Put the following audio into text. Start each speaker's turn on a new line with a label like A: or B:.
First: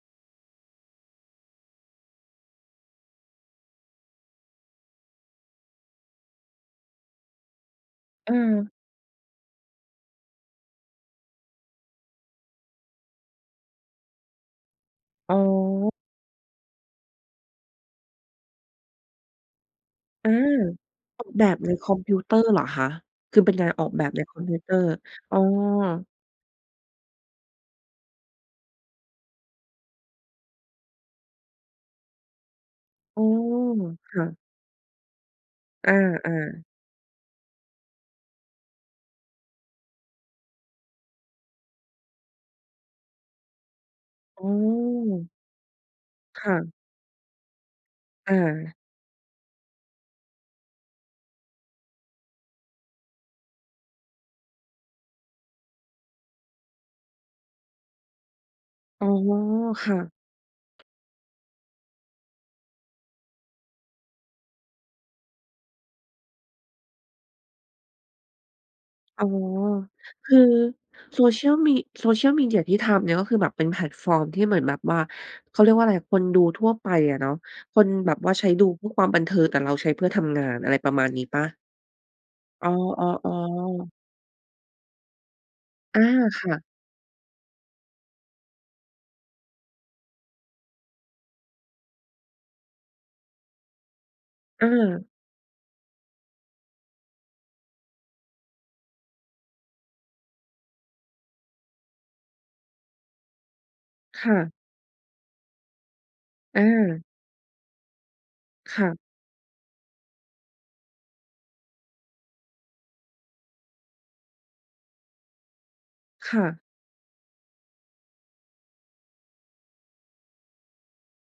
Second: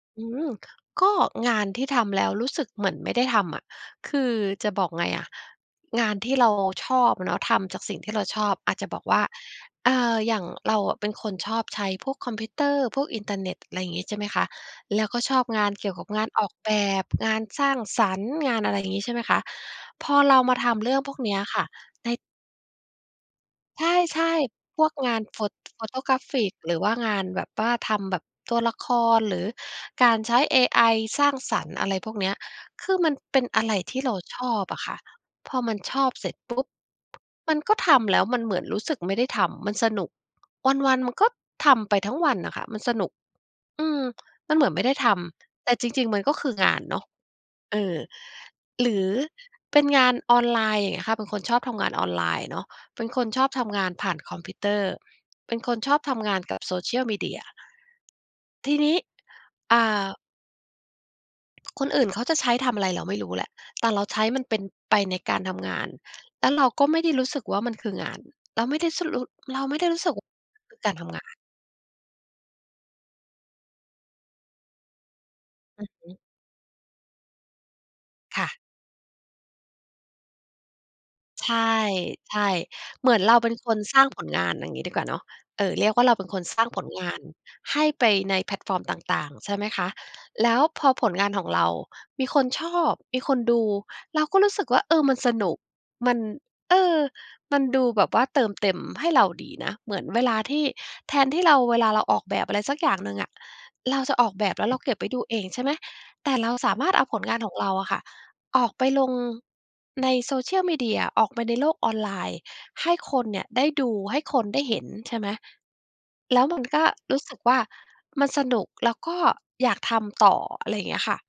A: อืม ก็งานที่ทำแล้วรู้สึกเหมือนไม่ได้ทำอะ คือจะบอกไงอะ งานที่เราชอบเนาะ ทำจากสิ่งที่เรา
B: อื
A: ชอบ อ
B: ม
A: าจจะบอกว่า เอ่อ อย่างเราอะเป็นคนชอบใช้พวกคอมพิวเตอร์ พวกอินเทอร์เน็ต ไรงี้ ใช่ไหมคะ แล้วก็
B: อ
A: ช
B: ๋
A: อบงานเกี่
B: อ
A: ยวกับงานออกแบบ งานสร้างสรรค์ งานอะไรงี้ ใช่ไหมคะ พอ
B: อา
A: เรามาทำเรื่องพวก
B: ออ
A: เน
B: ก
A: ี้ย
B: แบ
A: ค
B: บ
A: ่ะ
B: ในคอม
A: ไ
B: พ
A: ด้
B: ิวเตอร์เหรอคะ? คือเป็นการ
A: ใ
B: ออกแบบ
A: ช
B: ใน
A: ่
B: คอมพิวเตอ
A: ๆ พ
B: ร์
A: วกงาน
B: อ๋อ
A: pho photographic หรือว่างานแบบว่าทำแบบตัวละคร หรือการใช้เอไอสร้างสรรค์ อะไรพวกเนี้ย คือมัน
B: โอ้
A: เป็นอะไรที่เร
B: ค
A: า
B: ่ะ
A: ชอบอะค่ะ พอมัน
B: อ
A: ชอบเส
B: า
A: ร็จปุ
B: ๆ
A: ๊บ มันก็ทำแล้วมันเหมือนรู้สึกไม่ได้ทำ มันสนุก วัน ๆ มันก็ทำไปทั้งวันน่ะค่ะ มันสนุก อืม
B: โอ
A: ม
B: ้
A: ันเหมือนไม่ได้ทำ แต่จริง ๆ มันก็
B: ค
A: คื
B: ่
A: อง
B: ะ
A: านเนาะ เออ
B: อา
A: หรือเป็นงานออนไลน์ อย่างเงี้ยค่ะ เป็นคนชอบทำงานออนไลน์เนาะ เป็นคนชอบทำงานผ่านคอมพิวเตอร์ เป็นคนชอบทำงานกับ social media ที่นี้
B: อ๋อ
A: อ่
B: ค่ะ
A: า คนอื่นเขาจะใช้ทำอะไรเราไม่รู้แหละ แต่เราใช้มันเป็น ไปในการทำงาน แล้วเราก็ไม่ได้รู้สึกว่า มันคืองาน เราไม่ได้ ส ร
B: อ
A: ู
B: ๋
A: ้
B: อ
A: เราไม่ได้รู้สึกว่
B: ค
A: า
B: ือ
A: คือการทำงาน
B: social me social media ที่ทำเนี่ย ก็คือแบบเป็นแพลตฟอร์มที่เหมือนแบบว่า เขาเรียกว
A: อ
B: ่า
A: ื
B: อ
A: อ
B: ะไร
A: ฮึ
B: คนดูทั่วไปอะเนาะ คนแบบว่า
A: ค
B: ใช
A: ่
B: ้
A: ะ
B: ดูเพื่อความบันเทิง แต่เราใช้เพื่อทำงาน อะไรประมาณนี้เปล่
A: ใช
B: า
A: ่
B: อ๋อ
A: ๆ เหมือนเราเป็นคน
B: ๆ ๆ
A: สร้างผลงาน อย่างงี้ดีกว่าเนาะ เออ เรียก
B: อ
A: ว่
B: า
A: าเราเป็นค
B: ค
A: น
B: ่
A: สร
B: ะ
A: ้างผลงานให้ไปในแพลตฟอร์มต่าง ๆ ใช่ไหมคะ แล้วพอผลงานของเรามีคนชอบ มีคนดู เราก็รู้ส
B: เ
A: ึกว่า เออ
B: ออ
A: มันสนุก มัน เออ มันดูแบบว่าเติมเต็มให้เราดีนะ เหมือนเวลาที่ แทนที่เราเวลาเราออกแบบอะไรสักอย่างหนึ่งอะ เราจะ
B: ค
A: ออ
B: ่
A: กแบ
B: ะ
A: บแล้วเราเก็บไว้ดูเอง ใช่ไหม แต่เรา
B: อ
A: สามารถเอ
B: า
A: าผลงานของเราอะค่ะ ออก
B: ค
A: ไป
B: ่ะ
A: ลงใน social media ออกไปในโลกออนไลน์ให้คนเนี่ยได้ดู ให้คนได้เห็น ใช่ไหม
B: ค
A: แล
B: ่
A: ้วมั
B: ะ
A: นก็รู้สึกว่า มันสนุกแล้วก็อยากทำต่อ อะไรอย่างเงี้ยค่ะ